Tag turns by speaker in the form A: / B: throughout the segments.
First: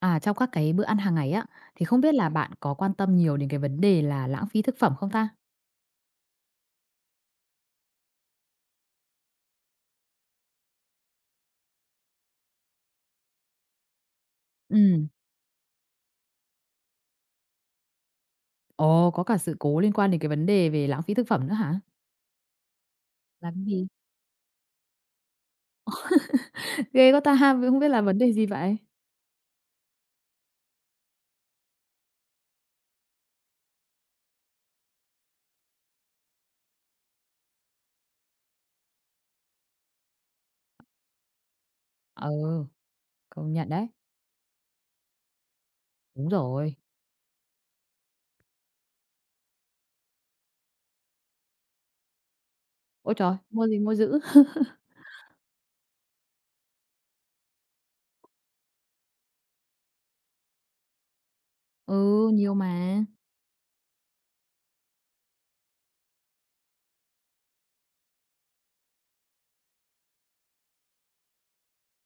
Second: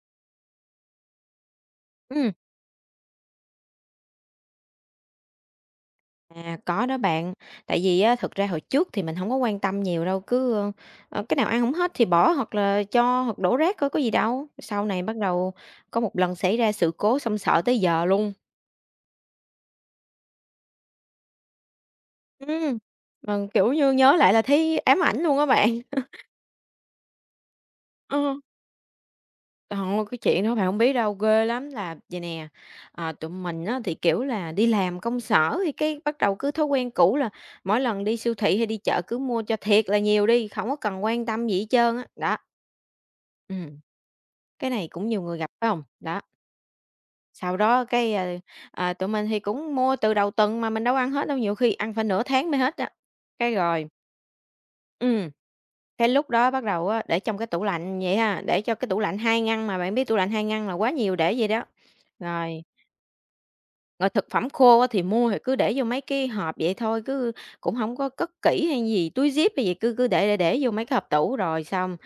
A: À, trong các cái bữa ăn hàng ngày á, thì không biết là
B: Ừm,
A: bạn có quan tâm nhiều đến cái vấn đề là lãng phí thực phẩm không ta?
B: à, có đó bạn. Tại vì á, thực ra hồi trước thì mình không có quan tâm nhiều đâu, cứ, cái nào ăn không hết thì bỏ hoặc là cho hoặc đổ rác thôi có gì đâu. Sau này
A: Ừm,
B: bắt đầu có một lần xảy ra sự cố xong sợ tới giờ luôn.
A: ồ, có cả sự cố liên quan đến cái vấn đề về lãng phí thực phẩm nữa hả?
B: Ừm, mà,
A: Là cái
B: kiểu
A: gì?
B: như, nhớ lại là thấy ám ảnh luôn á bạn.
A: Ghê quá ta, vậy không biết là vấn đề
B: Ờ.
A: gì vậy?
B: Hông, cái chuyện đó bạn không biết đâu, ghê lắm. Là vầy nè, tụi mình á thì, kiểu là, đi làm công sở thì cái bắt đầu cứ thói quen cũ là mỗi lần đi siêu thị hay đi chợ cứ mua cho thiệt là nhiều đi, không có cần quan tâm gì hết trơn á, đó.
A: Ừ, công nhận
B: Ừm,
A: đấy.
B: cái này cũng nhiều người gặp phải không? Đó.
A: Đúng rồi.
B: Sau đó cái, tụi mình thì cũng mua từ đầu tuần mà mình đâu ăn hết đâu, nhiều khi ăn phải nửa tháng mới hết á.
A: Ôi trời,
B: Cái
A: mua gì
B: rồi
A: mua dữ.
B: ừ cái lúc đó bắt đầu á, để trong cái tủ lạnh vậy ha, để cho cái tủ lạnh 2 ngăn mà bạn biết tủ lạnh 2 ngăn là quá nhiều để vậy đó.
A: Ừ, nhiều
B: Rồi,
A: mà.
B: rồi, thực phẩm khô á thì mua thì cứ để vô mấy cái hộp vậy thôi, cứ cũng không có cất kỹ hay gì, túi zip hay gì, cứ cứ để vô mấy cái hộp tủ. Rồi xong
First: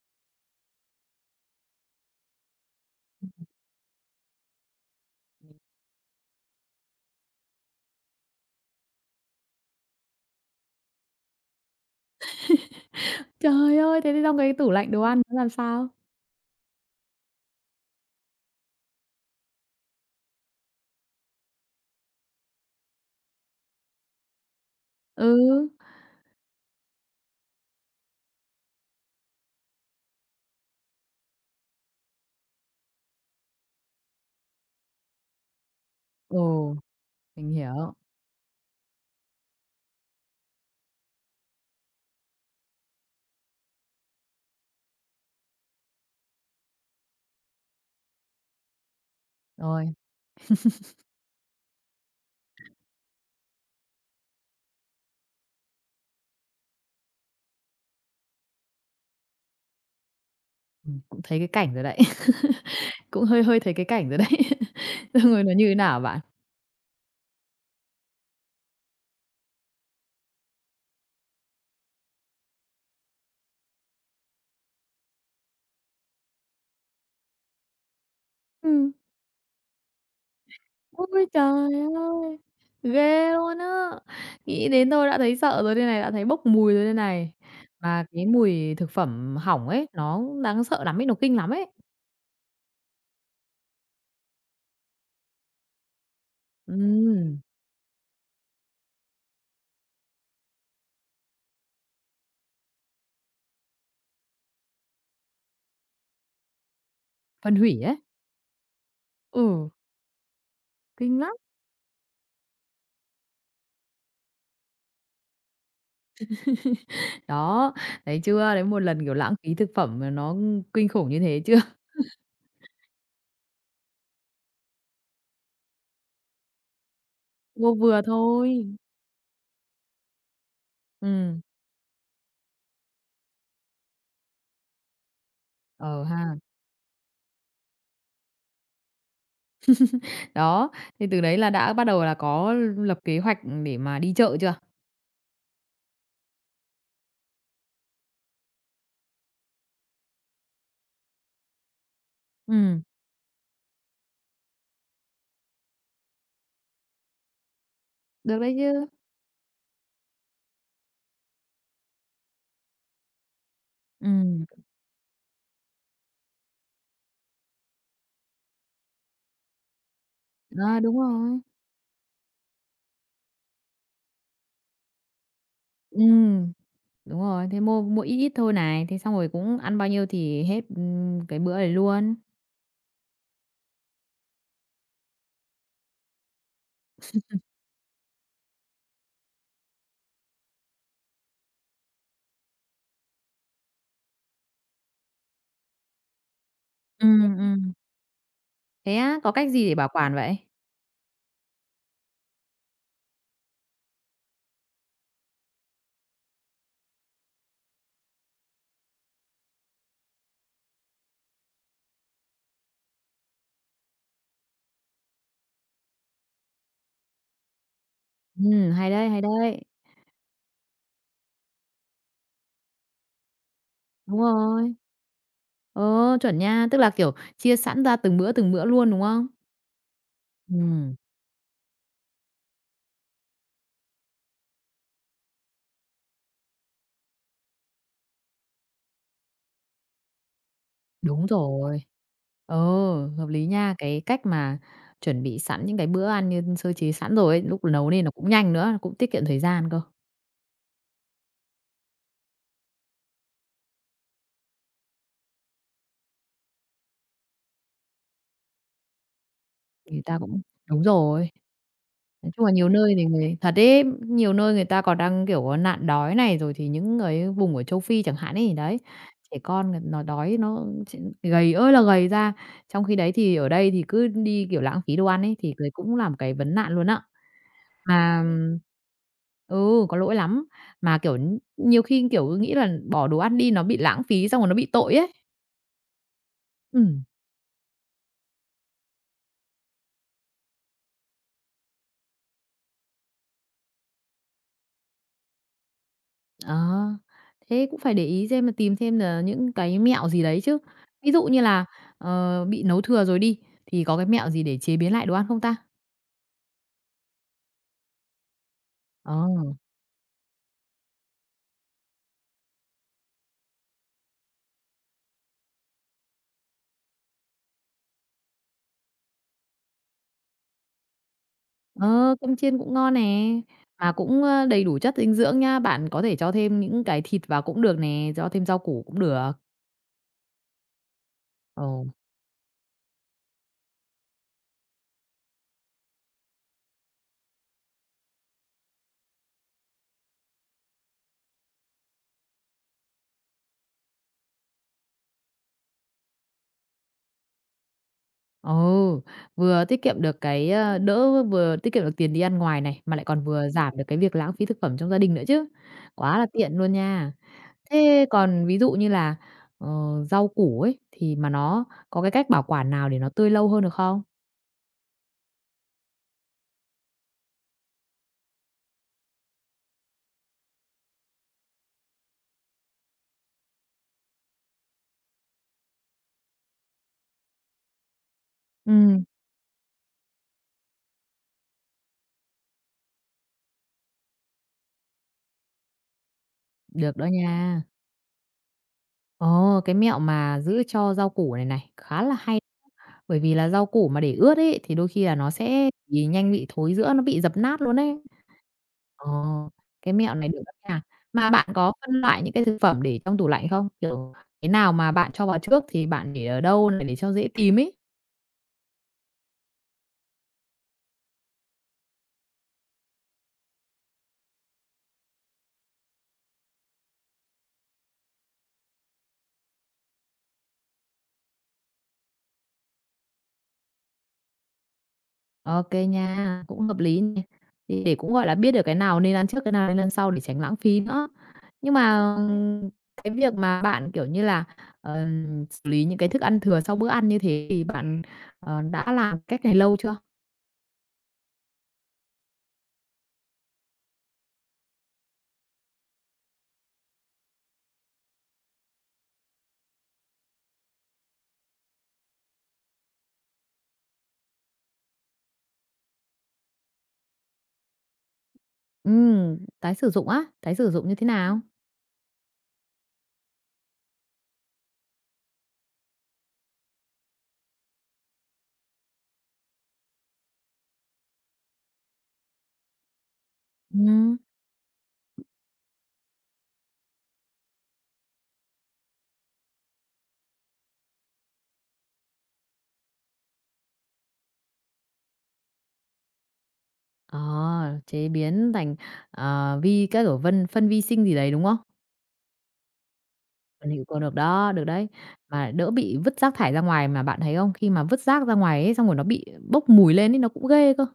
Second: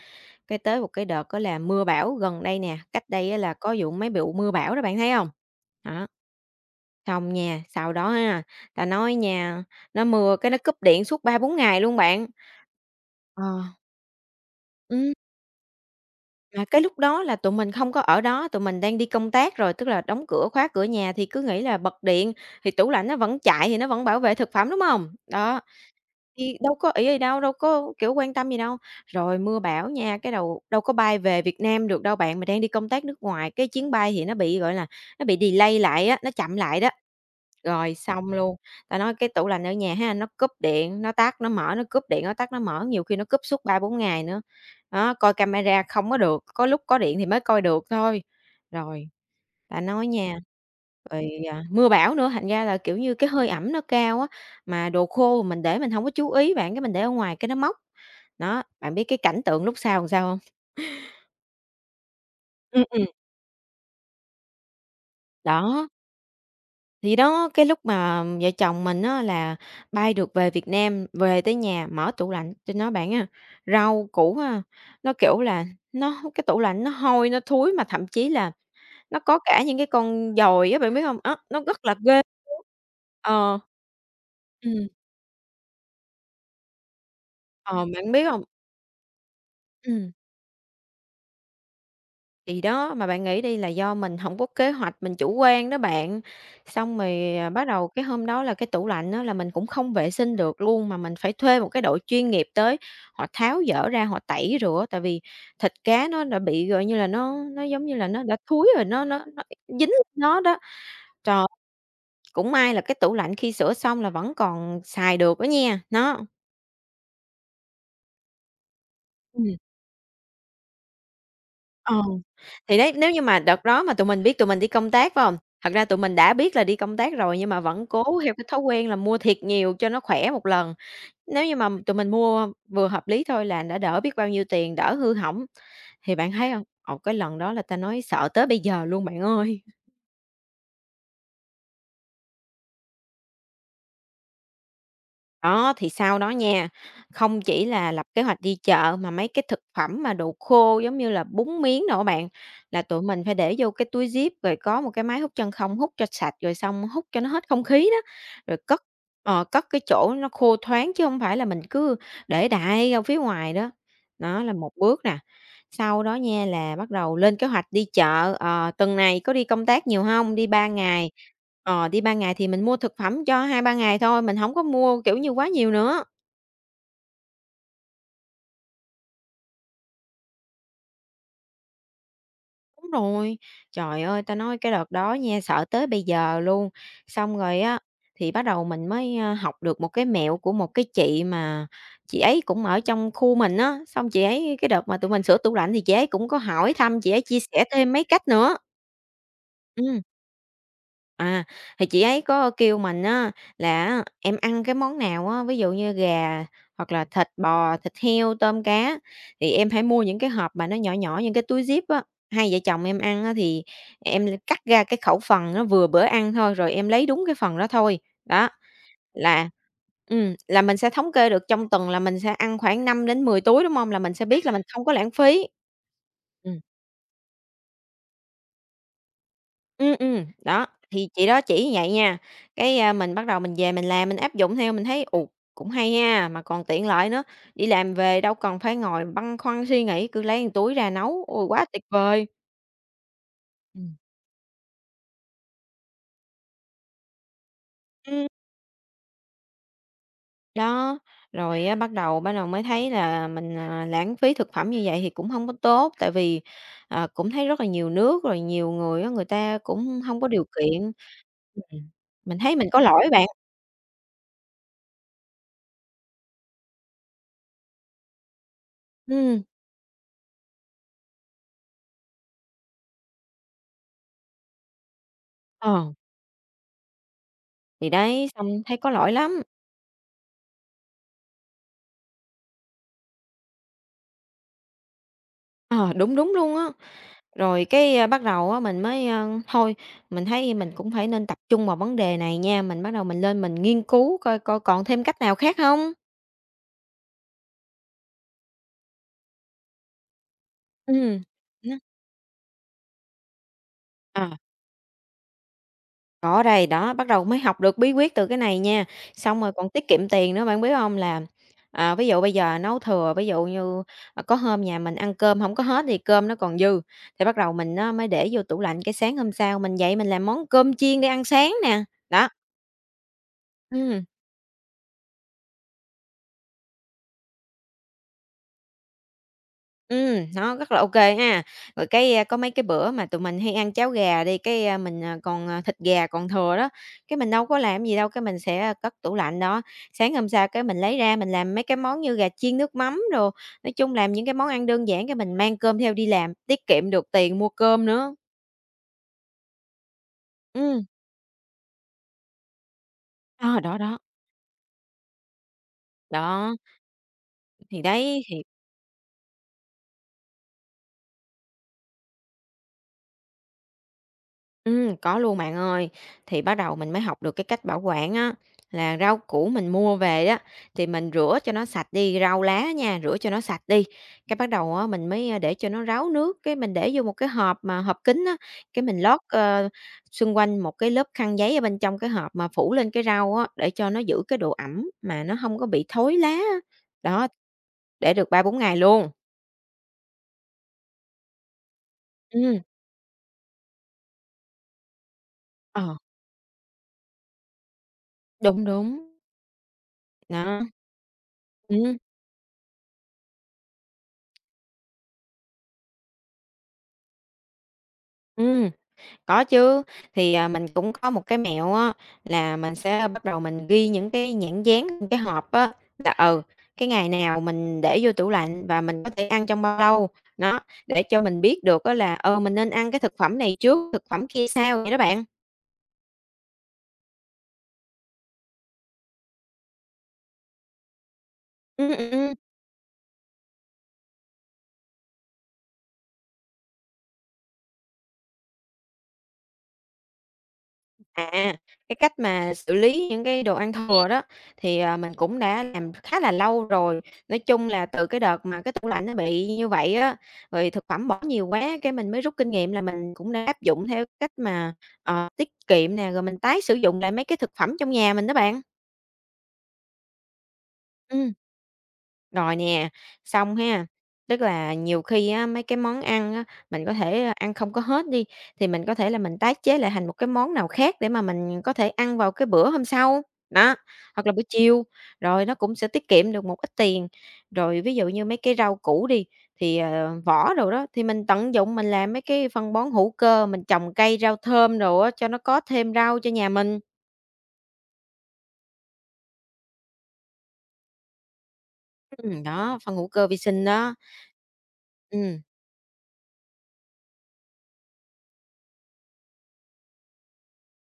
B: cái tới một cái đợt có là mưa bão gần đây nè, cách đây á là có vụ mấy vụ mưa bão đó, bạn thấy không? Đó. Xong nha, sau đó ha, ta nói nha, nó mưa cái nó cúp điện suốt ba bốn ngày luôn bạn. Ờ.
A: Trời ơi, thế thì trong cái tủ lạnh đồ
B: Ừm,
A: ăn nó làm sao?
B: mà cái lúc đó là tụi mình không có ở đó, tụi mình đang đi công tác rồi, tức là đóng cửa, khóa cửa nhà thì cứ nghĩ là bật điện thì tủ lạnh nó vẫn chạy thì nó vẫn bảo vệ thực phẩm, đúng không? Đó.
A: Ừ.
B: Thì đâu có ý gì đâu, đâu có, kiểu, quan tâm gì đâu. Rồi mưa bão nha, cái đầu đâu có bay về Việt Nam được đâu bạn, mà đang đi công tác nước ngoài, cái chuyến bay thì nó bị, gọi là, nó bị delay lại á, nó chậm
A: Ồ,
B: lại đó.
A: mình hiểu.
B: Rồi xong luôn, ta nói cái tủ lạnh ở nhà ha, nó cúp điện, nó tắt, nó mở, nó cúp điện, nó tắt, nó mở, nhiều khi nó cúp suốt ba bốn ngày nữa. Đó, coi camera không có được, có lúc có điện thì mới coi được thôi. Rồi, ta
A: Rồi,
B: nói nha rồi, mưa bão nữa, thành ra là, kiểu như, cái hơi ẩm nó cao á, mà đồ khô mình để mình hổng có chú ý bạn, cái mình để ở ngoài cái nó mốc. Đó, bạn biết cái cảnh tượng lúc sau làm sao hông?
A: cũng thấy cái cảnh rồi đấy.
B: Ừm, ừm.
A: Cũng hơi hơi thấy cái cảnh rồi đấy. Xong rồi nó như thế
B: Đó,
A: nào bạn?
B: thì đó, cái lúc mà vợ chồng mình á là bay được về Việt Nam, về tới nhà mở tủ lạnh, tôi nói bạn á, rau củ á, nó, kiểu là, nó cái tủ lạnh nó hôi, nó thúi mà thậm chí là
A: Ừm.
B: nó có cả những cái con dồi á, bạn biết hông?
A: Ôi
B: Á, nó
A: trời
B: rất là ghê
A: ơi!
B: luôn.
A: Ghê luôn
B: Ờ.
A: á! Nghĩ
B: Ừm,
A: đến thôi đã thấy sợ rồi đây này, đã thấy bốc mùi rồi đây này.
B: ờ,
A: Mà
B: bạn biết
A: cái
B: hông?
A: mùi thực phẩm hỏng ấy,
B: Ừm.
A: nó đáng sợ lắm ấy, nó kinh lắm ấy.
B: Thì đó, mà bạn nghĩ đi là do mình hổng có kế hoạch, mình chủ quan đó bạn. Xong rồi,
A: Ừm,
B: bắt đầu cái hôm đó là cái tủ lạnh á là mình cũng không vệ sinh được luôn, mà mình phải thuê một cái đội chuyên nghiệp tới, họ tháo dỡ ra, họ tẩy rửa, tại vì thịt cá nó đã bị, gọi như là,
A: phân
B: nó,
A: hủy
B: giống như
A: ấy.
B: là, nó đã thúi rồi, nó
A: Ừ,
B: dính nó đó.
A: kinh lắm.
B: Trời, cũng may là cái tủ lạnh khi sửa xong là vẫn còn xài được đó nha, nó.
A: Đó, thấy chưa? Đấy, một lần, kiểu, lãng phí
B: Ừm.
A: thực phẩm mà nó kinh khủng như thế chưa?
B: Ờ, thì đấy, nếu như mà đợt đó mà tụi mình biết tụi mình đi công tác, phải hông? Thật ra tụi mình đã biết là đi công tác rồi nhưng mà
A: Vô
B: vẫn
A: vừa
B: cố theo cái thói
A: thôi.
B: quen là mua thiệt nhiều cho nó khỏe một lần.
A: Ừm,
B: Nếu như mà tụi mình mua vừa hợp lý thôi là đã đỡ biết bao nhiêu tiền, đỡ hư hỏng.
A: ờ
B: Thì bạn
A: ha.
B: thấy hông? Ồ, cái lần đó là ta nói sợ tới bây giờ luôn bạn ơi.
A: Đó, thì từ đấy là đã bắt đầu là có lập kế hoạch để mà đi chợ chưa?
B: Đó, thì sau đó nha, không chỉ là lập kế hoạch đi chợ mà mấy cái thực phẩm mà đồ khô giống như là bún miến đồ á bạn,
A: Ừm,
B: là tụi mình phải để vô cái túi zip, rồi có một cái máy hút chân không hút cho sạch, rồi xong hút cho nó hết không khí đó,
A: được đấy
B: rồi cất,
A: chứ.
B: cất cái chỗ nó khô thoáng chứ không phải là mình cứ để đại ra phía ngoài đó. Đó
A: Ừm.
B: là một bước nè. Sau đó nha là bắt đầu lên kế hoạch đi chợ, ờ, tuần này có đi công tác nhiều không? Đi 3
A: Ờ, đúng
B: ngày.
A: rồi.
B: Ờ, đi 3 ngày thì mình mua thực phẩm cho hai ba ngày thôi, mình hổng có mua, kiểu như, quá nhiều nữa.
A: Ừm, đúng rồi, thế mua mua ít ít thôi này, thế xong rồi cũng ăn bao nhiêu thì hết, cái bữa đấy luôn.
B: Đúng rồi. Trời ơi, ta nói cái đợt đó nha, sợ tới bây giờ luôn. Xong rồi á, thì bắt đầu mình mới, học được một cái mẹo của một cái chị mà chị ấy cũng ở trong khu mình á, xong chị ấy cái đợt mà tụi mình sửa tủ lạnh thì chị ấy cũng có hỏi thăm, chị ấy
A: Ừm,
B: chia sẻ
A: ừm.
B: thêm mấy cách nữa.
A: Thế á, có cách gì để bảo
B: Ừm.
A: quản vậy?
B: À, thì chị ấy có kêu mình á là "Em ăn cái món nào á, ví dụ như gà hoặc là thịt bò, thịt heo, tôm cá thì em hãy mua những cái hộp mà nó nhỏ nhỏ, những cái túi zip á." Hai vợ chồng em ăn á thì em l cắt ra cái khẩu phần nó vừa bữa ăn thôi, rồi em lấy đúng cái phần đó thôi. Đó,
A: Hay đấy, hay
B: là
A: đấy.
B: là mình sẽ thống kê được trong tuần là mình sẽ ăn khoảng 5 đến 10 túi, đúng không? Là mình
A: Đúng
B: sẽ biết là mình
A: rồi.
B: không có lãng phí.
A: Ờ, chuẩn
B: Ừm,
A: nha, tức là, kiểu, chia sẵn ra từng bữa luôn, đúng không?
B: đó,
A: Ừm,
B: thì chị đó chỉ như vậy nha. Cái, mình bắt đầu mình về mình làm, mình áp dụng theo, mình thấy, cũng hay ha, mà còn tiện lợi nữa, đi làm về đâu cần phải ngồi băn khoăn suy nghĩ, cứ lấy một túi ra nấu,
A: đúng
B: ôi, quá
A: rồi.
B: tuyệt vời.
A: Ờ, hợp lý nha,
B: Ừm.
A: cái cách mà chuẩn bị sẵn những cái bữa ăn như sơ chế sẵn rồi ấy, lúc nấu nên nó cũng nhanh nữa, cũng tiết kiệm thời gian cơ.
B: Đó, rồi á, bắt đầu mới thấy là mình, lãng phí thực phẩm như vậy thì cũng không có tốt, tại vì, cũng thấy rất là nhiều nước, rồi nhiều người á, người ta cũng
A: Người ta
B: không có
A: cũng
B: điều
A: đúng
B: kiện.
A: rồi.
B: Ừm.
A: Nói
B: Mình
A: chung là
B: thấy
A: nhiều
B: mình có
A: nơi thì
B: lỗi bạn,
A: người thật đấy, nhiều nơi người ta còn đang, kiểu, có nạn đói này, rồi thì những người vùng ở châu Phi chẳng hạn ấy, đấy, trẻ
B: ừ
A: con là nó đói nó gầy ơi là gầy ra. Trong khi đấy thì ở đây thì cứ đi, kiểu, lãng phí đồ ăn ấy, thì đấy
B: ờ,
A: cũng làm cái vấn nạn luôn á.
B: thì
A: Mà
B: đấy, xong thấy có lỗi lắm,
A: ừ, có lỗi lắm, mà, kiểu, nhiều khi, kiểu, nghĩ là bỏ đồ ăn đi nó bị lãng phí xong rồi nó bị tội ấy.
B: ờ, đúng, đúng luôn á.
A: Ừm.
B: Rồi cái, bắt đầu á, mình mới, thôi mình thấy mình cũng phải nên tập trung vào vấn đề này nha, mình bắt đầu mình lên mình nghiên cứu coi coi còn thêm cách nào khác không?
A: Ờ, thế cũng phải để ý xem là tìm thêm là những cái mẹo gì đấy chứ. Ví
B: Ừ.
A: dụ như là,
B: Nó
A: ờ, bị nấu thừa rồi đi, thì có cái mẹo
B: ờ.
A: gì để chế biến lại đồ ăn không ta?
B: Có đây, đó, bắt đầu mới học được bí quyết từ cái này nha.
A: Ờ,
B: Xong rồi còn tiết kiệm tiền nữa, bạn biết không? Là, ví dụ bây giờ nấu thừa, ví dụ như, có hôm nhà mình ăn cơm không có hết thì cơm nó còn dư, thì bắt đầu mình nó mới để vô tủ lạnh, cái sáng hôm sau mình dậy mình làm món cơm chiên để ăn sáng nè,
A: ờ,
B: đó,
A: cơm chiên cũng ngon nè, mà
B: ừm.
A: cũng, ơ, đầy đủ chất dinh dưỡng nha bạn có thể cho thêm những cái thịt vào cũng được nè, cho thêm rau củ cũng được.
B: Nó rất là ô kê ha.
A: Ồ,
B: Rồi cái, có mấy cái bữa mà tụi mình hay ăn cháo gà đi, cái, mình, còn, thịt gà còn thừa đó, cái mình đâu có làm gì đâu, cái mình sẽ cất tủ lạnh đó. Sáng hôm sau cái mình lấy ra mình làm mấy cái món như gà chiên nước mắm đồ, nói chung làm những cái món ăn đơn giản cái mình mang cơm theo đi làm, tiết kiệm được tiền mua cơm nữa.
A: ừ, vừa tiết kiệm được cái, ơ,
B: Ừm,
A: đỡ vừa tiết kiệm được tiền đi ăn ngoài này, mà lại còn vừa
B: ờ,
A: giảm
B: đó,
A: được cái
B: đó,
A: việc lãng phí thực phẩm trong gia đình nữa chứ. Quá là tiện
B: đó,
A: luôn nha.
B: thì
A: Thế
B: đấy, thì
A: còn ví dụ như là, ờ, rau củ ấy, thì mà nó có cái cách bảo quản nào để nó tươi lâu hơn được không?
B: Có luôn bạn ơi. Thì bắt đầu mình mới học được cái cách bảo quản á, là rau củ mình mua về đó thì mình rửa cho nó sạch đi, rau lá nha, rửa cho nó sạch đi. Cái bắt đầu á, mình mới, để cho nó ráo nước, cái mình để vô một cái hộp mà hộp kín á, cái mình
A: Ừm.
B: lót, xung quanh một cái lớp khăn giấy ở bên trong cái hộp mà phủ lên cái rau á, để cho nó giữ cái độ ẩm mà nó không có bị thối lá á.
A: Được đó
B: Đó,
A: nha.
B: để được ba bốn ngày luôn.
A: Ồ, cái mẹo mà giữ cho rau củ này này, khá là hay,
B: Ừm,
A: bởi vì là rau củ mà để ướt ấy, thì đôi khi là nó sẽ
B: ờ,
A: bị nhanh bị thối rữa, nó bị dập nát luôn ấy.
B: đúng,
A: Ờ,
B: đúng,
A: cái mẹo này được đó
B: đó,
A: nha. Mà bạn có phân
B: ừm,
A: loại những cái thực phẩm để trong tủ lạnh không? Kiểu, cái nào mà bạn cho vào trước thì bạn để ở đâu này để cho dễ tìm ấy?
B: ừm. Có chứ, thì, mình cũng có một cái mẹo á, là mình sẽ bắt đầu mình ghi những cái nhãn dán trên cái hộp á, là, cái ngày nào mình để vô tủ lạnh và mình có thể ăn trong bao lâu. Nó để cho mình biết được á là, mình nên ăn cái thực phẩm này trước, thực phẩm kia sau vậy đó bạn.
A: OK nha, cũng hợp lý nè. Thì để cũng, gọi là, biết được cái nào nên ăn trước, cái nào nên ăn sau để tránh lãng phí nữa. Nhưng
B: Ừm, ừm,
A: mà
B: ừm.
A: cái việc mà bạn, kiểu như là, xử lý những cái thức ăn thừa sau bữa ăn như thế thì bạn, ờ, đã làm cách này lâu chưa?
B: À, cái cách mà xử lý những cái đồ ăn thừa đó thì, mình cũng đã làm khá là lâu rồi. Nói chung là từ cái đợt mà cái tủ lạnh nó bị như vậy á, rồi thực phẩm bỏ nhiều quá, cái mình mới rút kinh nghiệm là mình cũng đã áp dụng theo cách mà, tiết kiệm nè, rồi mình tái sử dụng lại mấy cái thực phẩm trong nhà mình đó bạn.
A: Tái sử dụng á, tái sử dụng như thế
B: Ừm.
A: nào?
B: Rồi nè, xong ha, tức là nhiều khi á, mấy cái món ăn á, mình có thể ăn không có hết đi, thì mình có thể là mình tái chế lại thành một cái món nào khác để mà mình có thể ăn vào cái bữa hôm sau, đó,
A: Ừm.
B: hoặc là buổi chiều, rồi nó cũng sẽ tiết kiệm được một ít tiền. Rồi ví dụ như mấy cái rau củ đi, thì, vỏ đồ đó, thì mình tận dụng mình làm mấy cái phân bón hữu cơ, mình trồng cây rau thơm đồ á, cho nó có thêm rau cho nhà mình.
A: Ờ, chế biến thành, ờ, vi các kiểu vân phân vi sinh gì đấy, đúng không?
B: Đó, phân hữu cơ vi sinh
A: Mình hiểu
B: đó.
A: còn được đó, được đấy.
B: Ừm.
A: Mà đỡ bị vứt rác thải ra ngoài, mà bạn thấy không? Khi mà vứt rác ra ngoài ấy, xong rồi nó bị bốc mùi lên ấy, nó cũng ghê cơ.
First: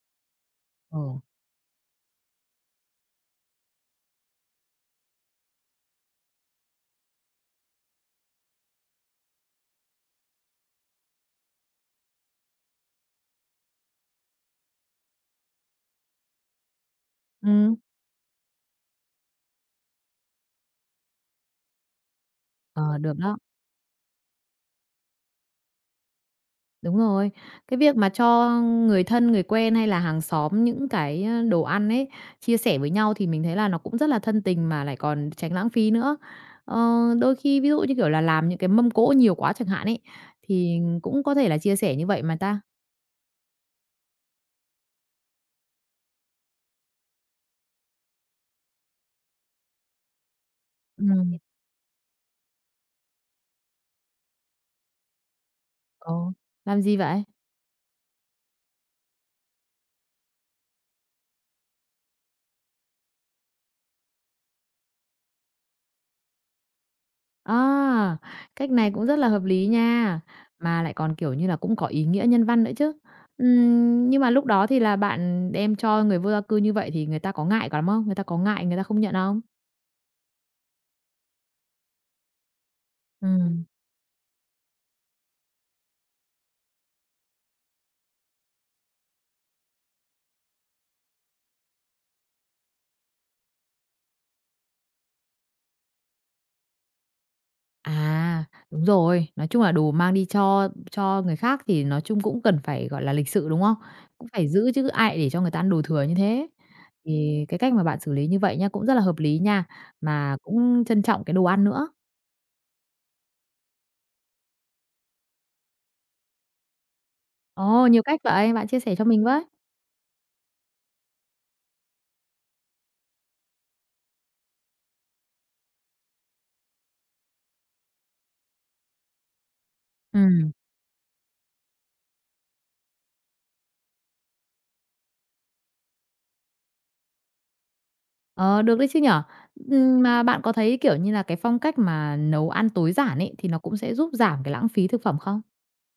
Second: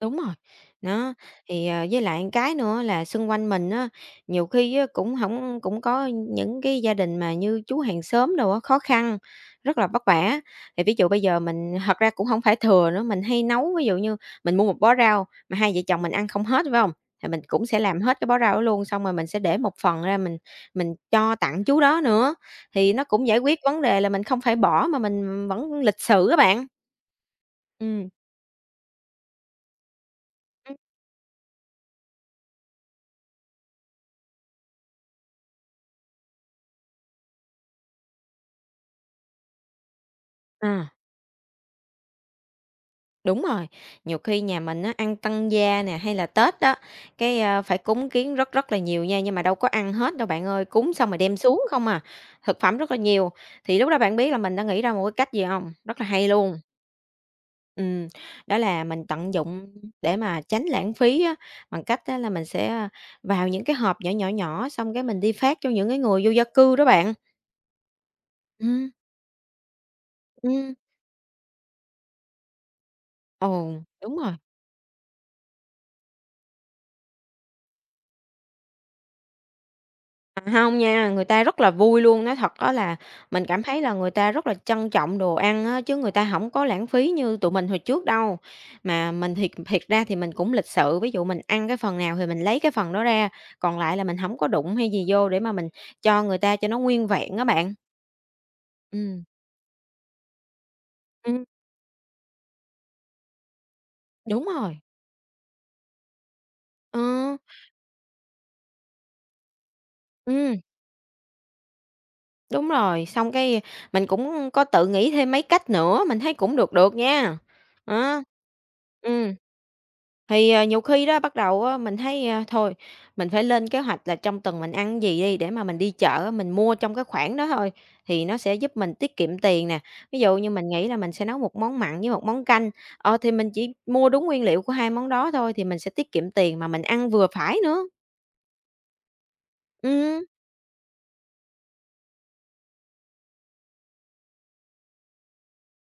B: Đúng rồi, đó,
A: Ừ,
B: thì, với lại cái nữa là xung quanh mình á, nhiều khi á cũng không cũng có những cái gia đình mà như chú hàng xóm đồ á, khó khăn, rất là vất vả. Thì ví dụ bây giờ mình thật ra cũng không phải thừa nữa, mình hay nấu, ví dụ như mình mua một bó rau mà hai vợ chồng mình ăn không hết, phải không? Thì mình cũng
A: ừm,
B: sẽ làm hết cái bó rau đó luôn, xong rồi mình sẽ để một phần ra mình cho tặng chú đó nữa, thì
A: ờ,
B: nó
A: được
B: cũng
A: đó,
B: giải quyết vấn đề là mình không phải bỏ mà mình vẫn lịch sự các bạn.
A: đúng rồi. Cái việc
B: Ừ.
A: mà cho người thân, người quen hay là hàng xóm
B: Ừm,
A: những cái, ơ, đồ ăn ấy, chia sẻ với nhau thì mình thấy là nó cũng rất là thân tình mà lại còn tránh lãng phí nữa. Ờ, đôi khi ví dụ như, kiểu là, làm những cái mâm cỗ nhiều quá chẳng hạn ấy, thì
B: à.
A: cũng có thể là chia sẻ như vậy mà ta.
B: Đúng rồi, nhiều khi nhà mình á, ăn tăng gia nè, hay là Tết đó, cái, phải cúng kiến rất rất là nhiều nha, nhưng mà đâu có ăn hết đâu bạn ơi, cúng xong rồi
A: Ừm,
B: đem xuống không à, thực phẩm rất là nhiều. Thì lúc đó bạn biết là mình đã nghĩ ra một cái cách gì không? Rất là
A: ờ,
B: hay luôn.
A: làm gì vậy?
B: Ừm, đó là mình tận dụng để mà tránh lãng phí á, bằng cách á là mình sẽ, vào những cái hộp nhỏ, nhỏ, nhỏ, xong cái mình đi phát cho những cái người vô gia cư đó bạn.
A: À, cách này
B: Ừm,
A: cũng rất là hợp lý nha,
B: ừm,
A: mà lại còn, kiểu như là, cũng có ý nghĩa nhân văn nữa chứ.
B: ồ, đúng
A: Nhưng mà
B: rồi.
A: lúc đó thì là bạn đem cho người vô gia cư như vậy thì người ta có ngại lắm không? Người ta có ngại người ta không nhận không?
B: À, hông nha, người ta rất là vui luôn, nói thật đó là mình cảm
A: Ừm.
B: thấy là người ta rất là trân trọng đồ ăn á, chứ người ta không có lãng phí như tụi mình hồi trước đâu. Mà mình thiệt thiệt ra thì mình cũng lịch sự, ví dụ mình ăn cái phần nào thì mình lấy cái phần đó ra, còn lại là mình không có đụng hay gì vô để mà mình cho người ta cho nó nguyên vẹn các bạn.
A: À, đúng
B: Ừm,
A: rồi, nói chung là đồ mang đi cho người
B: ừm,
A: khác thì nói chung cũng cần phải, gọi là, lịch sự, đúng không? Cũng phải
B: đúng
A: giữ
B: rồi.
A: chứ ai để cho người ta ăn đồ thừa như thế.
B: Ờ,
A: Thì cái cách mà bạn xử lý như vậy nha, cũng rất là hợp lý nha, mà
B: ừm.
A: cũng trân trọng cái đồ ăn nữa.
B: Đúng rồi, xong cái mình cũng có tự nghĩ thêm mấy cách nữa, mình thấy cũng được được nha.
A: Ồ, nhiều cách
B: Đó.
A: vậy, bạn chia sẻ cho mình
B: Ừm.
A: với.
B: Thì, nhiều khi đó bắt đầu á mình thấy, thôi mình phải lên kế hoạch là trong tuần mình ăn gì đi để mà mình đi chợ á, mình mua trong cái khoản đó thôi, thì nó sẽ giúp mình tiết kiệm tiền nè. Ví dụ như
A: Ừm.
B: mình nghĩ là mình sẽ nấu một món mặn với một món canh, thì mình chỉ mua đúng nguyên liệu của hai món đó thôi thì mình sẽ tiết kiệm tiền mà mình ăn vừa phải nữa.
A: Ờ, được đấy chứ nhở. Mà
B: Ừm.
A: bạn có thấy, kiểu như là, cái phong cách mà nấu ăn tối giản ấy, thì nó cũng sẽ giúp giảm cái lãng phí thực phẩm không?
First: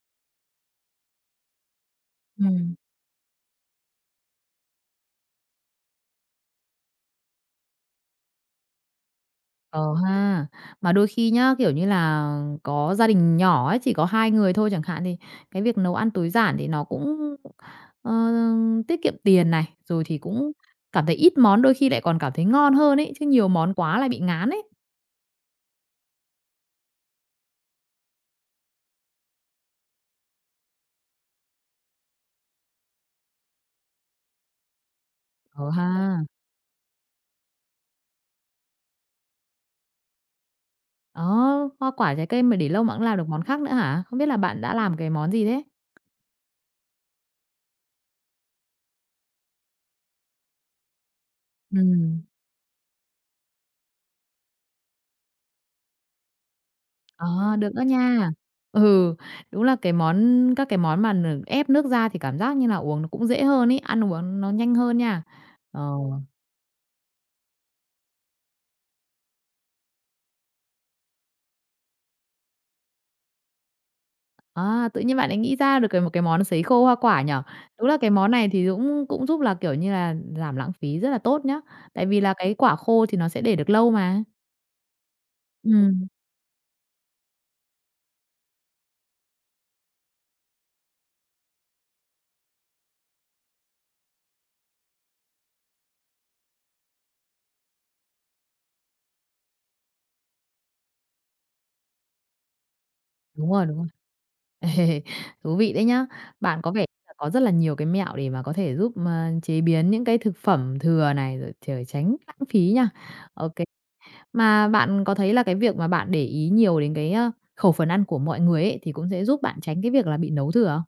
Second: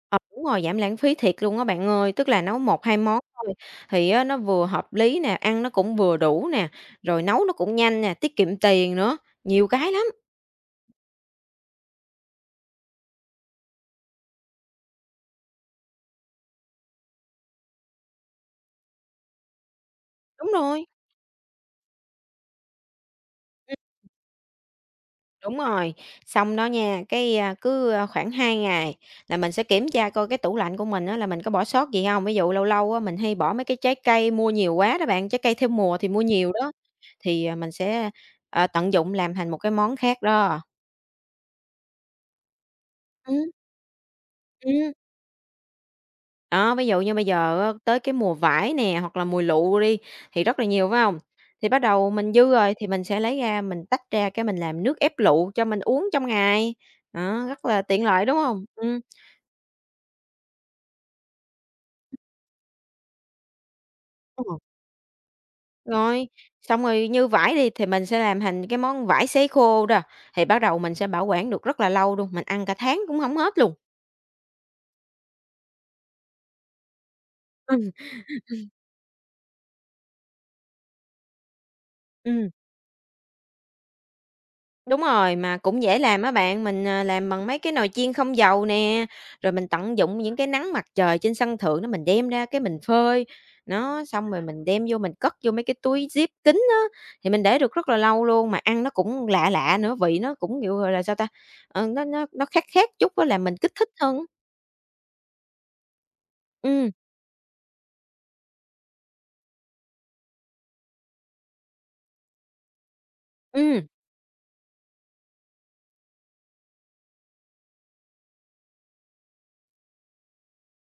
B: Ờ, đúng rồi, giảm lãng phí thiệt luôn á bạn ơi, tức là nấu
A: Ừm.
B: một hai món thôi thì á nó vừa hợp lý nè, ăn nó cũng vừa đủ nè, rồi nấu nó cũng nhanh nè, tiết kiệm tiền nữa, nhiều cái
A: Ờ
B: lắm.
A: ha. Mà đôi khi nhá, kiểu như là, có gia đình nhỏ ấy, chỉ có 2 người thôi chẳng hạn, thì cái việc nấu ăn tối giản thì nó cũng, ờ, tiết kiệm tiền này, rồi thì cũng
B: Đúng rồi,
A: cảm thấy ít món đôi khi lại còn cảm thấy ngon hơn ấy, chứ nhiều món
B: ừm,
A: quá lại bị ngán ấy.
B: đúng rồi. Xong đó nha, cái, cứ, khoảng 2 ngày là mình sẽ kiểm tra coi cái tủ lạnh của mình á là mình có bỏ sót gì không? Ví dụ lâu lâu á mình hay bỏ mấy cái trái cây mua nhiều quá đó bạn, trái cây
A: Ờ
B: theo
A: ha.
B: mùa thì mua nhiều đó, thì, mình sẽ, tận dụng làm thành một cái món khác đó.
A: Đó, hoa quả, trái cây mà để lâu mà cũng làm được món
B: Ừm,
A: khác nữa hả? Không biết là bạn đã
B: ừm.
A: làm cái món gì thế?
B: Đó, ví dụ như bây giờ á, tới cái mùa vải nè, hoặc là mùa lụa đi, thì rất là nhiều, phải không? Thì bắt đầu
A: Ừm.
B: mình dư rồi thì mình sẽ lấy ra mình tách ra cái mình làm nước ép lụa cho mình uống trong ngày, đó,
A: Ờ,
B: rất
A: được đó
B: là tiện lợi,
A: nha.
B: đúng không?
A: Ừ, đúng là cái món các cái món mà ép nước ra thì cảm giác như là uống nó cũng dễ hơn ấy, ăn uống
B: Ờ.
A: nó
B: rồi,
A: nhanh hơn nha. Ờ,
B: Rồi, xong rồi như vải đi thì mình sẽ làm thành cái món vải sấy khô đó, thì bắt đầu mình sẽ bảo quản được rất là lâu luôn, mình ăn cả tháng cũng không hết luôn.
A: à, tự nhiên bạn lại nghĩ ra được cái một cái món sấy khô hoa quả nhở? Đúng
B: Ừm.
A: là cái món này thì dũng cũng giúp là, kiểu như là, giảm lãng phí rất là tốt nhá, tại vì là
B: Ừm.
A: cái quả khô thì nó sẽ để được lâu mà.
B: Đúng rồi, mà cũng dễ
A: Ừm,
B: làm á bạn, mình, làm bằng mấy cái nồi chiên không dầu nè, rồi mình tận dụng những cái nắng mặt trời trên sân thượng đó mình đem ra cái mình phơi. Nó, xong rồi mình đem vô mình cất vô mấy cái túi zip kín á, thì mình để được rất là lâu luôn, mà ăn nó cũng lạ lạ nữa, vị nó cũng, kiểu, gọi là, sao ta, nó khác khác chút á, là
A: đúng
B: mình
A: rồi,
B: kích
A: đúng rồi.
B: thích hơn á.
A: Thú vị đấy nhá. Bạn có vẻ
B: Ừm,
A: là có rất là nhiều cái mẹo để mà có thể giúp, ờ, chế biến những cái thực phẩm thừa này, rồi tránh lãng phí nha. OK. Mà bạn có thấy là cái việc mà bạn để ý nhiều đến cái, a, khẩu phần ăn của mọi người ấy, thì cũng sẽ giúp bạn tránh cái việc là bị nấu thừa không?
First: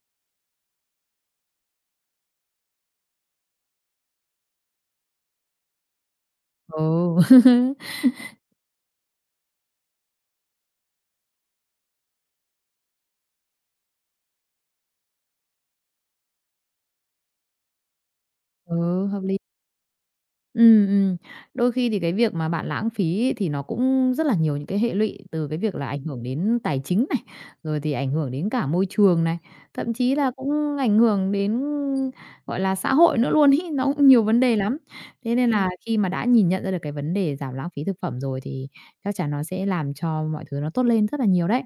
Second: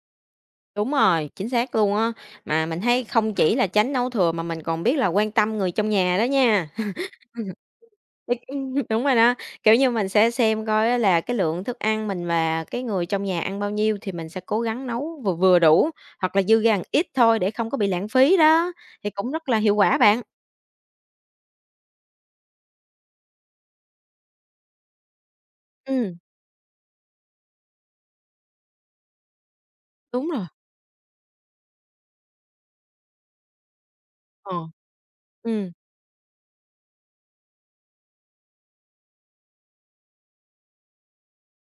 B: đúng rồi, chính xác luôn á. Mà mình thấy không chỉ là tránh nấu thừa mà mình còn biết là quan tâm người trong nhà đó nha.
A: Ừ.
B: Đúng rồi đó, kiểu như, mình sẽ xem coi á là cái lượng thức ăn mình và cái người trong nhà ăn bao nhiêu thì mình sẽ cố gắng nấu vừa vừa đủ, hoặc là dư ra một ít thôi để không có bị lãng phí đó,
A: Ừ,
B: thì
A: hợp
B: cũng
A: lý.
B: rất là hiệu quả bạn.
A: Ừm, ừm. Đôi khi thì cái việc mà bạn lãng phí ấy thì nó cũng rất là nhiều những cái hệ lụy, từ cái việc là ảnh
B: Ừm,
A: hưởng đến tài chính này, rồi thì ảnh hưởng đến cả môi trường này, thậm chí
B: đúng
A: là
B: rồi,
A: cũng ảnh hưởng đến, gọi là, xã hội nữa luôn ấy, nó cũng nhiều vấn đề
B: ờ.
A: lắm. Thế nên là
B: Ừm,
A: khi mà đã nhìn nhận ra được cái vấn đề giảm lãng phí thực phẩm rồi thì chắc chắn nó sẽ làm cho mọi thứ nó tốt lên rất là nhiều đấy.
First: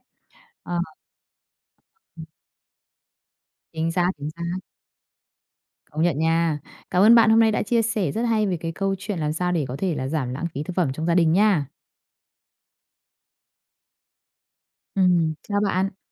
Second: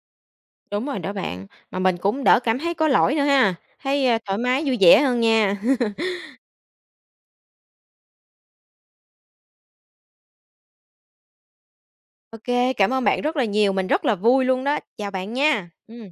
A: Ờ,
B: đúng rồi đó bạn, mà mình cũng đỡ cảm thấy có lỗi nữa ha, thấy,
A: chính
B: thoải
A: xác,
B: mái vui vẻ hơn nha.
A: công nhận nha. Cảm ơn bạn hôm nay đã chia sẻ rất hay về cái câu chuyện làm sao để có thể là giảm lãng phí thực phẩm trong gia đình nha.
B: OK, cảm ơn bạn rất là nhiều, mình rất là vui luôn đó. Chào bạn
A: Chào
B: nha.
A: bạn.
B: Ừm.